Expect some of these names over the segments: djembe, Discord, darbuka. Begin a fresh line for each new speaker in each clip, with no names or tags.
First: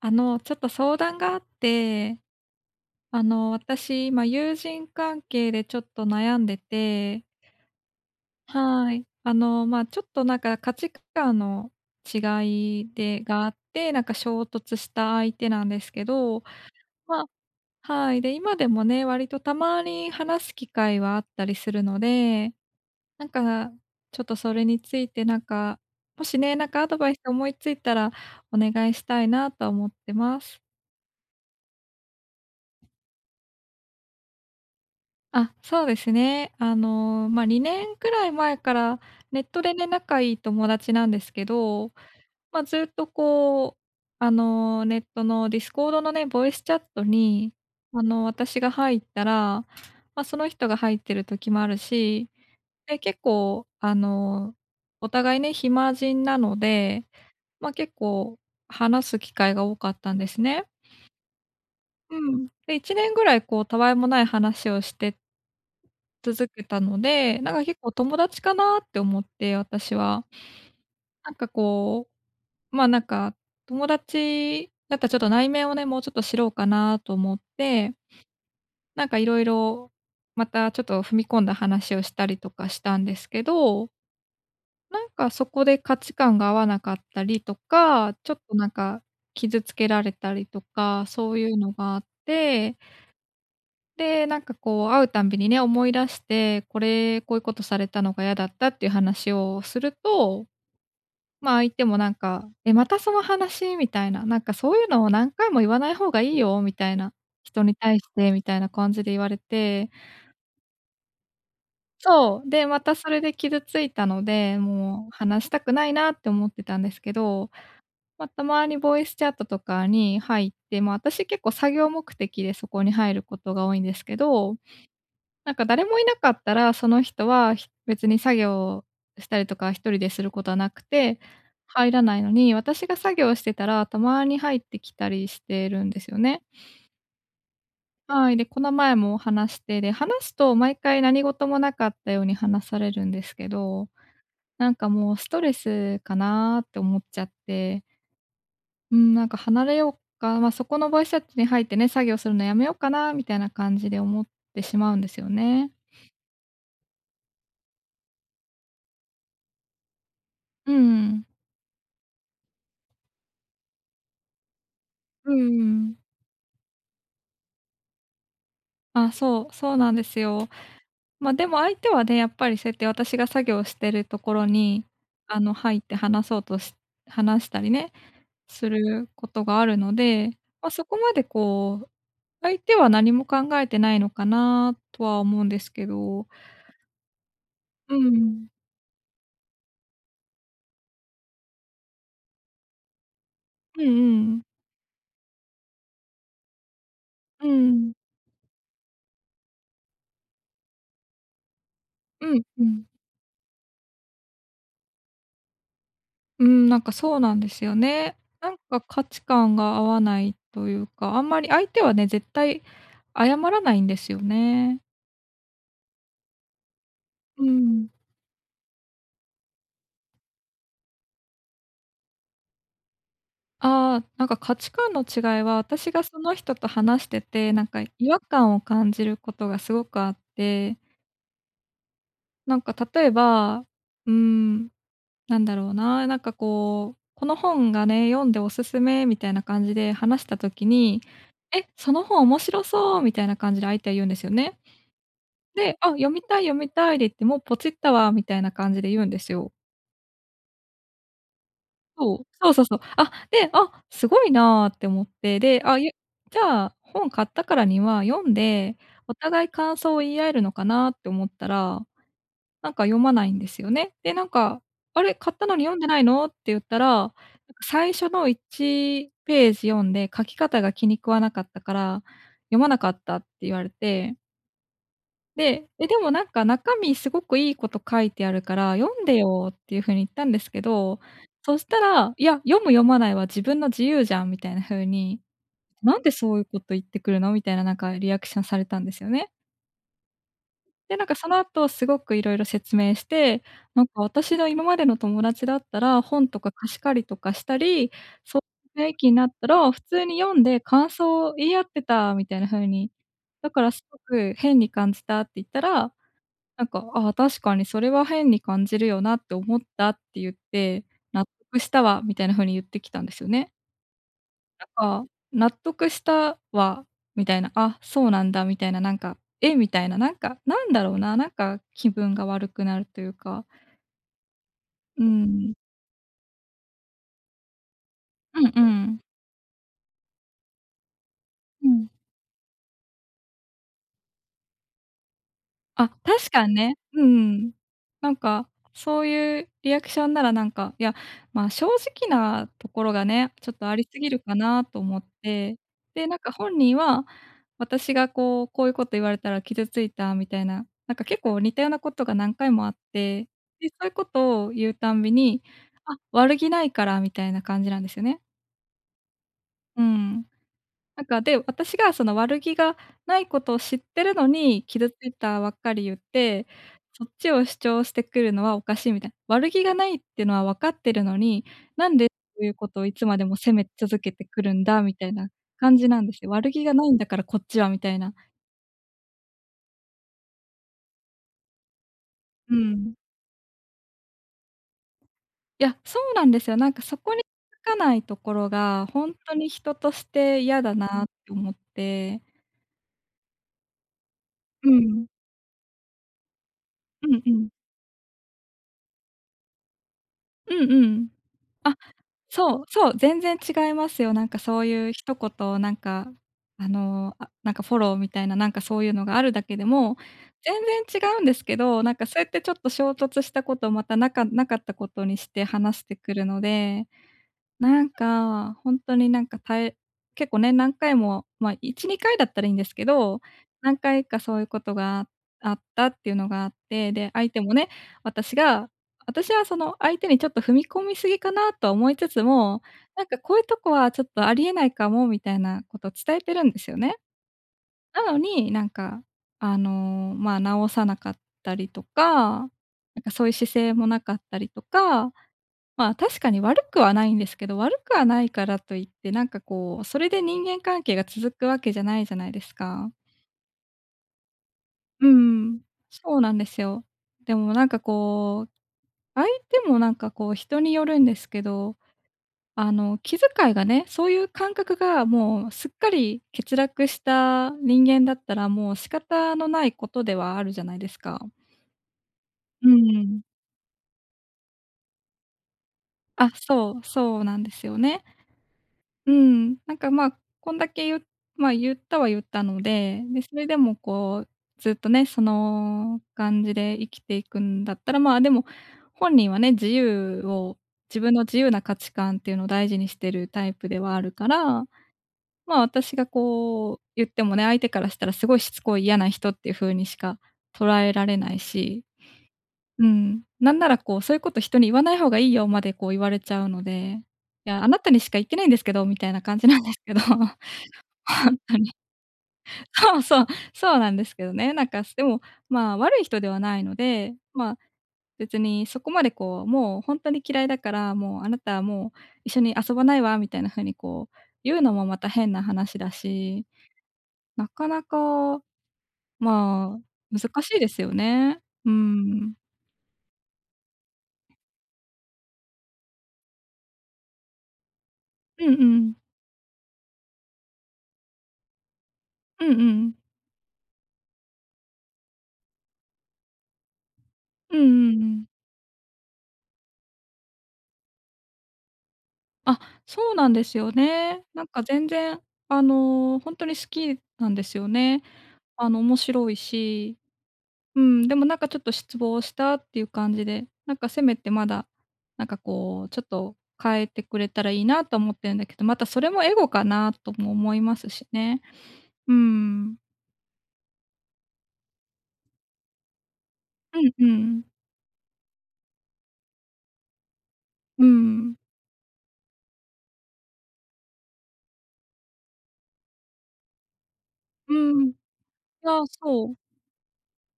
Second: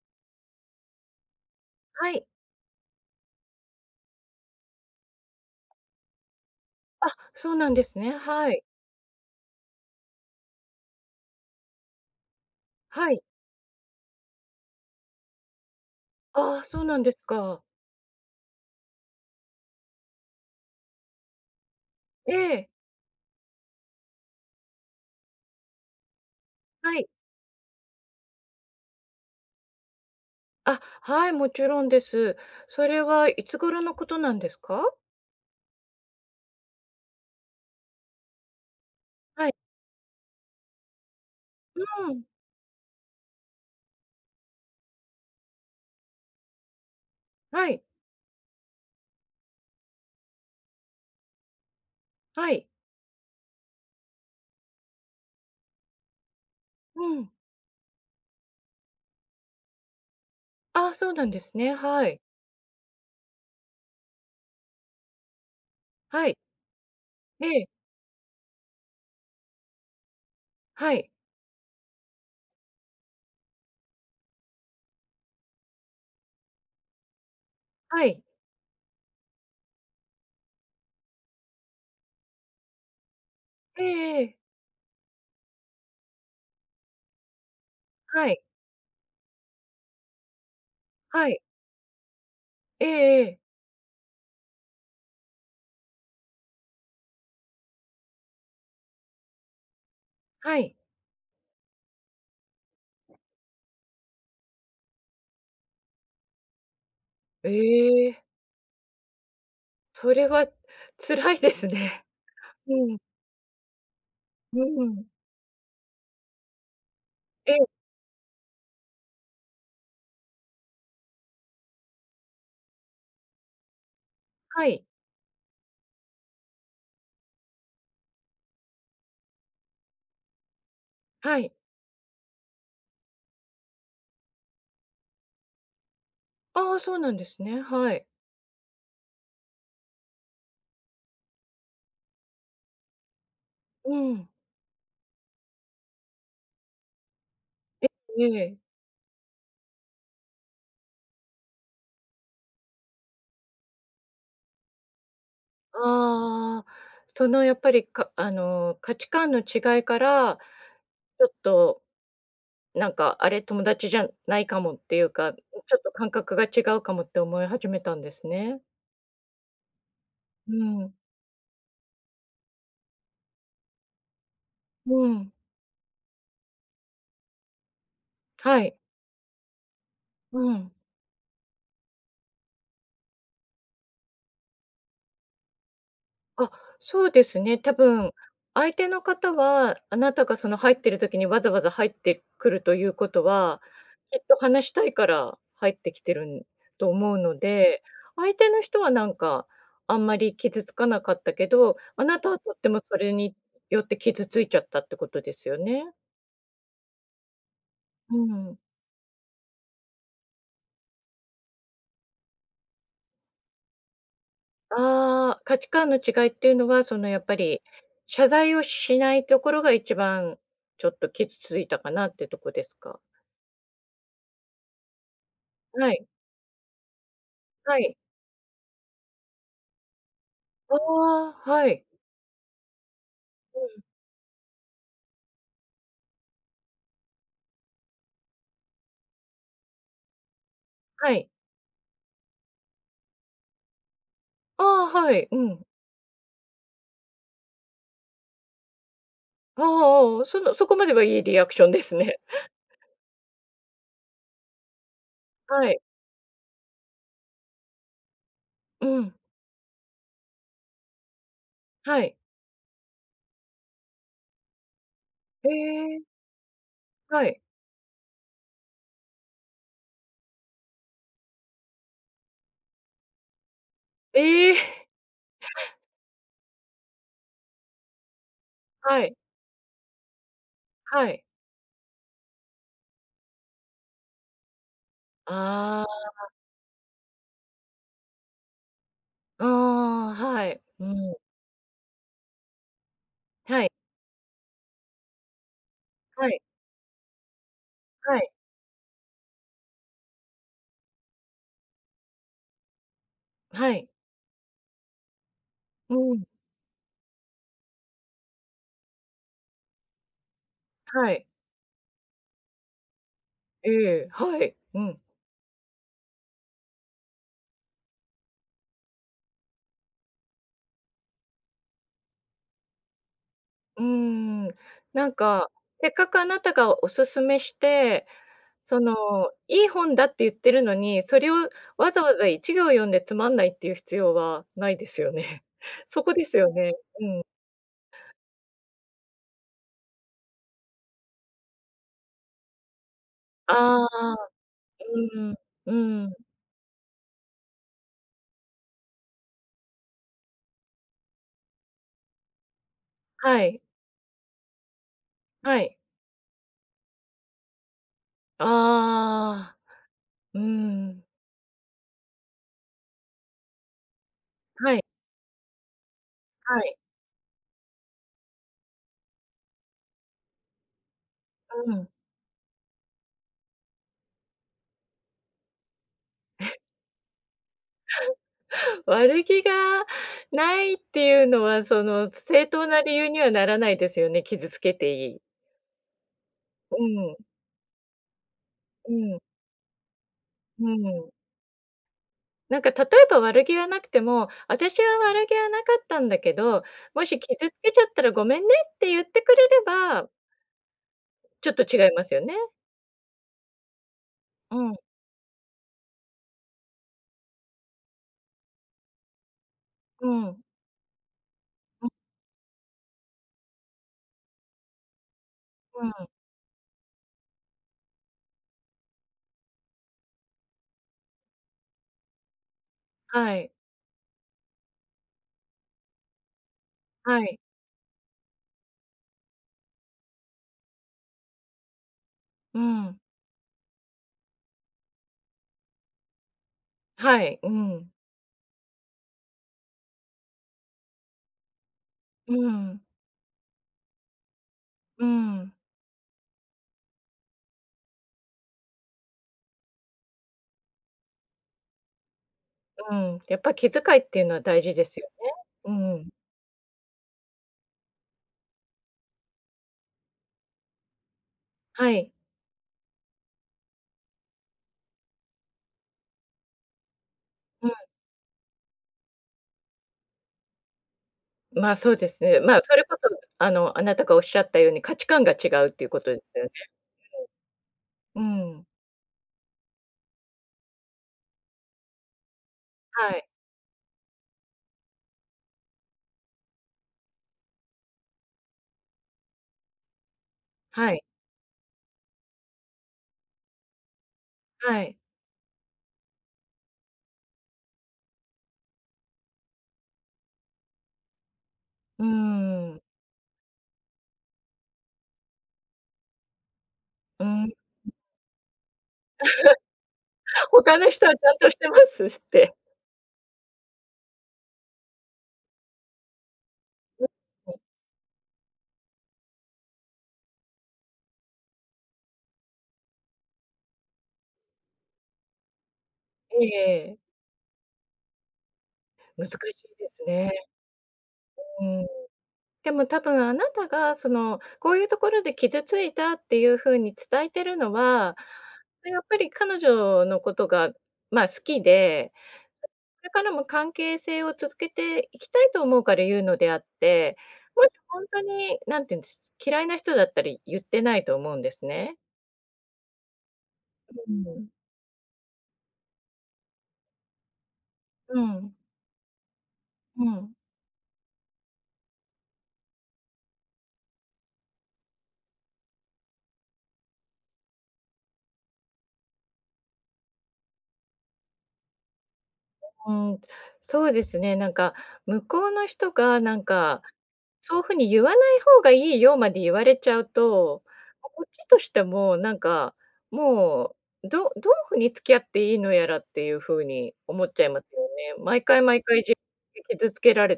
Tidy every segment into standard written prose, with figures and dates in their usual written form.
ちょっと相談があっ
は
て、
い、
私、今、友人関係でちょっと悩んでて、
そうなんですね。はい。
はい。ちょっとなんか価値観の違い
はい。
でがあって、なんか衝突した相手なんですけど、
ああ、そうなんで
ま
す
あ、
か。
はい。で、今でもね、割とたまに話す機会はあったりするの
え
で、
え、
なんか、ちょっとそれについて、なんか、もしね、なんかア
は
ド
い。
バイス思いついたらお願いしたいなと思ってます。
あ、はい、もちろんです。それはいつ頃のことなんですか？
あ、そうですね。2年くらい前から、ネッ
はい。
トでね、仲いい友達なんですけど、
うん。
ずっとこう、ネットの Discord のね、ボイスチャットに、
はい。
私が入ったら、その人が入ってる時もあるし、
はい。
で、結構、お互いね、暇人なので、
うん。
結構話す機会が多かったんですね。
ああ、そうなんですね。はい。
うん。で、1年ぐらいこう、たわいもない話をして
はい。
続けたので、
え
なんか
え、
結構友達かなって思って、私は。
はい。
なんかこう、なんか友達だったらちょっと内面をね、もうちょっと知ろうかなと思って、
はい。
なんかいろいろまたちょっと踏み込んだ話をしたりとかしたんですけ
え
ど、
えええ。
なんかそこで価値観が合わなかったりとか、
は
ちょ
い。
っとなんか傷つけられたりとか、
は
そう
い。
いうのがあって、
ええええ。
で、なんかこう会うたんびにね、思い出して、これ、こういうことされたのが嫌だったっていう話をすると、
はい。
相手もなんか、え、またその話みたいな、なんかそういうのを何回も言わない方がいいよみたいな、
え
人に対し
え、
てみたいな感じで言われて、
それは辛いですね。
そう、で、ま
う
た
ん。
それで傷ついたの
う
で、
ん。
もう話したくないなって思ってたんですけど、
ええ、
たまにボイスチャットとかに入って、私結構作業目的でそこに入ることが多いんですけど、
はい。
なんか誰もいなかったら、その人は、別に作業をしたりとか、一人ですることはなくて、
はい。
入らないのに、私が作業してたら、たまに入ってきたりしてるんですよね。
ああ、そうなんですね。はい。
はい、で、この前も話して、で、話すと毎回何事もなかったように話されるんですけど、
うん。
なんかもうストレスかなって思っちゃって、
ええ。
うん、なんか離れようか、そこのボイスチャットに入ってね、作業するのやめようかなみたいな感じで思ってしまうんですよね。
ああ、そのやっぱり、かあの、価値観の違いから、
う
ち
ん。
ょっとなんか、あれ、友達じゃないかもっていうか、
う
ち
んう
ょっと
ん。
感覚が違うかもって思い始めたんですね。
あ、そう、そうなんですよ。
うん。
でも相手はね、やっぱりそうやって私が作業してるところに、
うん。
入って話そうとし話したりね、
は
す
い。
ることがあるので、
うん。
そこまでこう、相手は何も考えてないのかなとは思うんですけど、
あ、そうですね。多
う
分、
ん。
相手の方は、あなたがその入ってる時にわざわざ入ってくるということは、
うん
きっ
う
と
ん。
話したいから入ってきてるんと思うの
う
で、
ん。
相手の人はなんか、あんまり傷つかなかったけど、あな
う
たは
ん
とっ
う
ても
ん。
それによって傷ついちゃったってことですよね。
うん、なんかそうなんですよ
う
ね。な
ん。
んか価値観が合わないというか、あんまり相手はね、絶対謝らないんですよね。
ああ、価値観の違いっていうのは、そのやっぱ
う
り、
ん。
謝罪をしないところが一番ちょっと傷ついたかなってとこですか？
ああ、なんか価値観の違いは、私
は
が
い。
その人と話してて、なん
は
か
い。
違和感を感じることがすごくあっ
あ
て、
あ、はい。
なんか例え
う
ば、
ん、
うーん、なんだろうな、なんかこう、この本がね、読んでおすすめみたいな感じで話した時に、
はい。
え、その本面白そうみたいな感じで相手は言うんですよね。
ああ、はい、うん。
で、あ、読みたい読みたいで言って、もうポチったわみたいな感じで言うんですよ。
ああああ、そのそこまではいいリアクションです
そ
ね。
う、そうそうそう。あ、で、あ、すごいなって思って、で、
は
あ、
い。
じゃあ、本買ったからには読んで、
うん。
お互い感想を言い合えるのかなって思ったら、
はい。
なんか読まないんですよね。で、なんか「あれ、買った
え
のに読んでない
え、
の？」って言ったら、なんか
はい。
最初の1ページ読んで、書き方が気に食わなかったから、読まなかったって言われて、
ええ、
で、え、でもなんか中身すごくいいこと書いてあるから読
は
ん
い、
でよっていう風に言ったんですけど、
はい。
そしたら、いや、読む読まないは自分の自由じゃんみたいな風に、
あ
なんでそういうこと言ってくるのみたいななんかリアクションされたんですよね。
あ、ああ、はい。う
で、なんか
ん。
その後すごく色々説明して、
はい、
なんか私の今までの友達だったら
は
本と
い、
か貸し借りとかしたり、
はい、
そういう雰囲気になったら普通に読んで感想を言い合ってたみたいな風に、だか
は
らす
い。
ごく変に感じたって言ったら、
うん、
なんか、ああ、確かにそれは変に感じるよなって思ったって言って、
は
納
い。
得したわみたいな風に言ってきたんですよね。
ええ、はい。
な
うん。
んか、納得したわみたいな、あ、そうなんだみたいな、なんか、え、みたいな、なんか、なんだろうな、なんか気分が悪くなるというか、
うーん。
う
なんか、
ん。
せっかくあなたがお勧めして
うんう
その、
ん。
いい本だって言ってるのに、それを
うん。
わざわざ1行読んでつまんないっていう必要はないですよね。
あ、
そこで
確
す
か
よ
に
ね。
ね。う
うん。
ん。なんか、そういうリアクションならなんか、いや、正直なところがね、ちょっとあ
あ
り
あ、
すぎるかなと思っ
うん、
て、
う
で、
ん。
なんか本人は、私がこう、こういうこと言われたら傷ついたみたいな、なんか結構似たようなことが何回もあって、
はい、
で、そういうことを言うたんびに、
はい。
あ、悪気ないからみたいな感じなんですよね。
ああ、
うん。
うん。
なんか、で、私がその悪気がないことを知ってるのに、
はい、
傷ついたばっかり言って、
はい。
そっちを主張してくるのはおかしいみたいな。悪気がないっていうのは分かってるのに、
うん。
なんでそういうことをいつまでも責め続けてくるんだみたいな感じなんですよ。悪気がないんだからこっちはみたいな。
悪気がないっていうのは、その、正
う
当な
ん。
理由にはならないですよね、傷つけていい。
いや、そうなんですよ。なん
う
かそこ
ん、
に気づかないところが、
う
ほん
ん、
とに人として嫌
う
だなっ
ん。
て思って。
なんか例えば悪気はなくても、
う
私は
ん。
悪気はなかったんだけど、も
う
し
んうん。
傷つけちゃったらごめんねって言ってくれれば、
うんうん。
ちょっと
あ、
違いますよね。
そう、そう、全然違いますよ。なんか
う
そう
ん、
いう一言、なんか、あ、なんかフォローみたいな、なんかそういうのがあるだけでも、
うん、
全然違うんですけど、
うん、
なんかそうやってちょっと衝突したことをまたなかなかったことにして話
う
し
ん。
てくるので、なんか、ほんとになんか結構ね、何回も、1、2回だったらいいんですけど、
はい、
何回かそういうことがあったっていうのがあって、で、
は
相
い、
手もね、私が私はその相手にちょっと踏み込みすぎかなとは思いつつ
う
も、
ん、
なんかこういうとこはちょっとありえないかもみたいなことを伝えてるんですよね。
はい、うん、
なのに、なんか、直さなかったりと
う
か、
ん、
なんかそういう姿勢もなかったりと
う
か、
ん、
まあ、確かに悪くはないんですけど、悪くはないからといって、なんかこう、それで人間関係が続くわけじゃないじゃないですか。
うん。やっぱ気遣いっていうのは大事ですよ
う
ね。
ん。
うん、
そうなんですよ。でもなんかこう、相手もなんかこう人によるんですけど、
はい、
気遣いがね、そういう感覚がもうすっかり欠落した
うん。
人間だったら、もう仕方のないことではあるじゃないですか。
まあそうですね。まあ
う
それこそ、
ん。
あの、あなたがおっしゃったように価値観が違うっていうことで
あ、
すよね。
そう、そうなんですよね。
うん、
うん、なんか、こんだけゆまあ、言ったは言ったので、
は
で、
い、
それでもこう、ずっとね、その感じで生きていくんだったら、まあ、でも、本人はね、自由を
は
自
い、
分の自由な価値観っていうのを大事にしてるタイプではあるから、
はい。
まあ、私がこう言ってもね、相手からしたらすごいしつこい嫌な人っていう風にしか捉えられないし。
うん、
うん。なんならこう、そういうこと人に言わない方がいいよまでこう言われちゃうので、
う
い
ん。
や、あなたにしか言ってないんですけどみたいな感じなんですけど、ほ
他の人はちゃん
ん
とし
と
て
に。
ますって。
そう、そう、そうなんですけどね。なんか、でも、まあ、悪い人ではないので、まあ、別にそこまでこう、もうほんとに嫌いだから、もうあなたはもう一緒に遊ばないわみたいな風にこう、言うのもまた変な話だし、
ええ
なかなか、
難しい
まあ、
です
難
ね。
しいですよね。
う
うー
ん。
ん。
でも多分あなたがその、こういうところで傷ついたっていう風に伝えてるのは、
うんうん。
やっぱり彼女のことが、ま、好きで、
うんうん。
これからも関係性を続けていきたいと思うから言うのであって、
うん
も
うん
しほ
う
んと
ん。
に何て言うんです、嫌いな人だったら言ってないと思うんですね。
あ、そうなんですよ
う
ね。なん
ん。
か全然、ほんとに好きなんですよね。
うん。
面白いし、
うん。
うん、でもなんかちょっと失望したっていう感じで、なんかせめてまだ、なんかこう、ちょっと変えてくれたらいいなと思ってるんだけど、またそれもエゴかなとも思いますしね。うーん。
うん、そうですね、なんか、向こうの人がなん
う
か、
んうん。
そういうふうに言わない方がいいよまで言われちゃうと、
う
こっ
ん。
ちとしてもなんか、もう、どう風に付き合っていいのやらっていうふうに思っちゃい
う
ますよ
ん。い
ね。毎回
や、
毎回自
そう。
分で傷つけられ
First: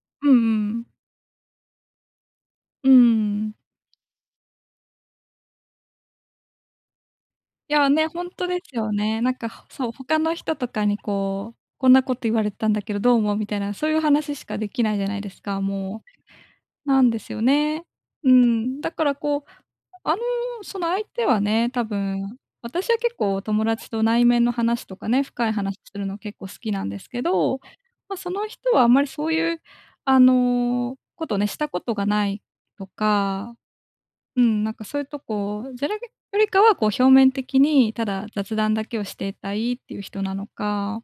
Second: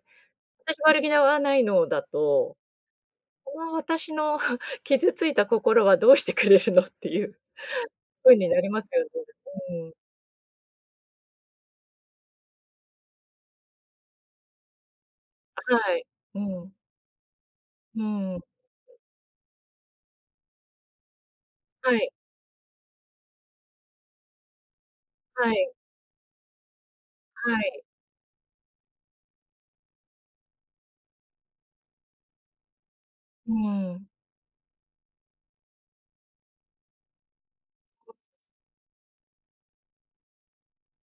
うんうん。ああ、そう、うんう
私
ん
悪気はないのだと、
うん。
この私の 傷ついた心はどうしてくれるのっていう
いや、ね、ほ
ふ
ん
う
と
に
で
なり
す
ます
よ
よね。
ね。なんか、ほ
う
そう、
ん、
他の人とかにこう、こんなこと言われたんだけどどう思う？みたいな、そういう話しかできないじゃないですか、
は
も
い。うん、
う。なんですよね。
う
う
ん、
ん、だからこう、あの、その相手はね、多
はい、
分、私は結構友達と内面の話とかね、深
は
い
い、
話するの結構好きなんですけ
は
ど、
い。
ま、その人はあんまりそういう、ことね、したことがないと
う
か。
ん。
うん、なんかそういうとこじゃらけよりかは、こう表面的にただ雑談だけをしていたいっていう人なのか。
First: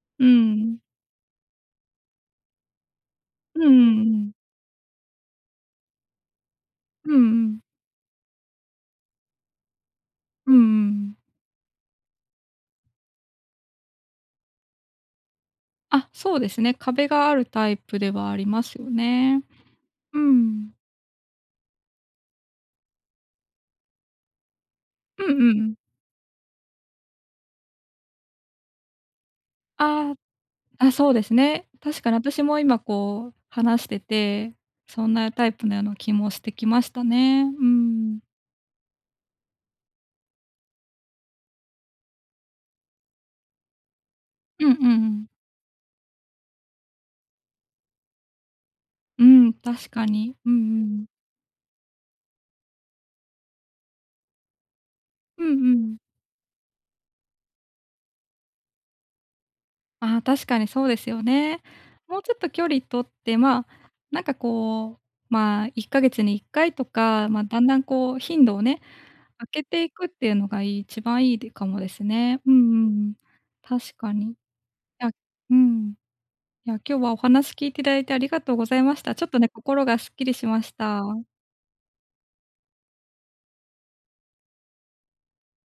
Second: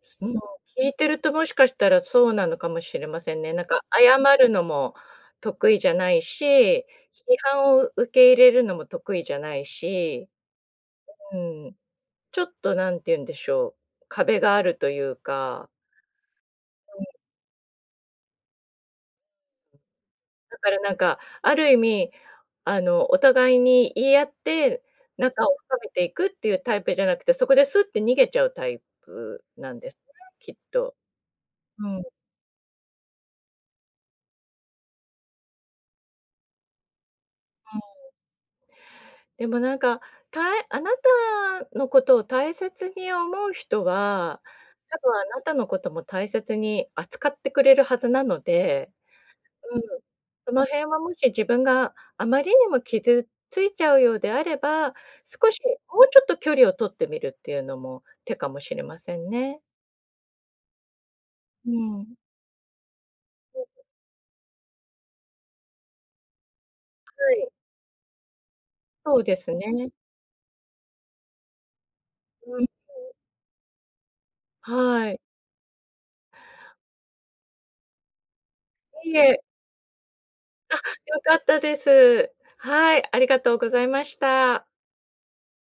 すう
う
ん、
ん。
聞いてるともしかしたらそうなのかもしれませんね。
う
な
ん
ん
う
か
んう
謝
ん。
るのも得意じゃないし、批
うんうん。
判を受け入れるのも得意じゃないし、
うんうん。
うん、ちょっと何て言うんでしょう、壁があるというか、
あ、そうですね、壁があるタイプではありますよね。う
だか
ん。
らなんか、ある意味、あの、お互いに言い合って、
うん
仲
う
を
ん。
深めていくっていうタイプじゃなくて、そこでスッて逃げちゃうタイプなんですね、
あ
きっ
あ、
と。
そうですね。
う
確
ん。
かに私も今こう話してて、そんなタイプのような気もしてきましたね。うん。
でもなんか、あなたのことを大切に思う人は、
うんうん
多
う
分あ
ん。
なたのことも大切に扱ってくれるはずなので、
うん、
うん、
確かに。う
そ
んう
の辺は
ん。
もし自分があまりにも傷ついちゃうようであれば、
うん
少し
うん。
もうちょっと距離を取ってみるっていうのも手かもしれませんね。
ああ、確かにそうですよね。
うん。
もうちょっと距離取って、まあ、なんかこう、まあ、1ヶ月に1回とか、
は
まあ、
い、
だんだんこう頻度をね、
そうです
上げてい
ね。
くっていうのが一番いいでかもですね。うん
うん、
うんうん。確かに。い
は
や
い。
うん。いや、今日はお話聞いていただいてありがとうございまし
い
た。
い
ちょっと
え、
ね、心がすっきりしました。
良かったです。はい、ありがとうございました。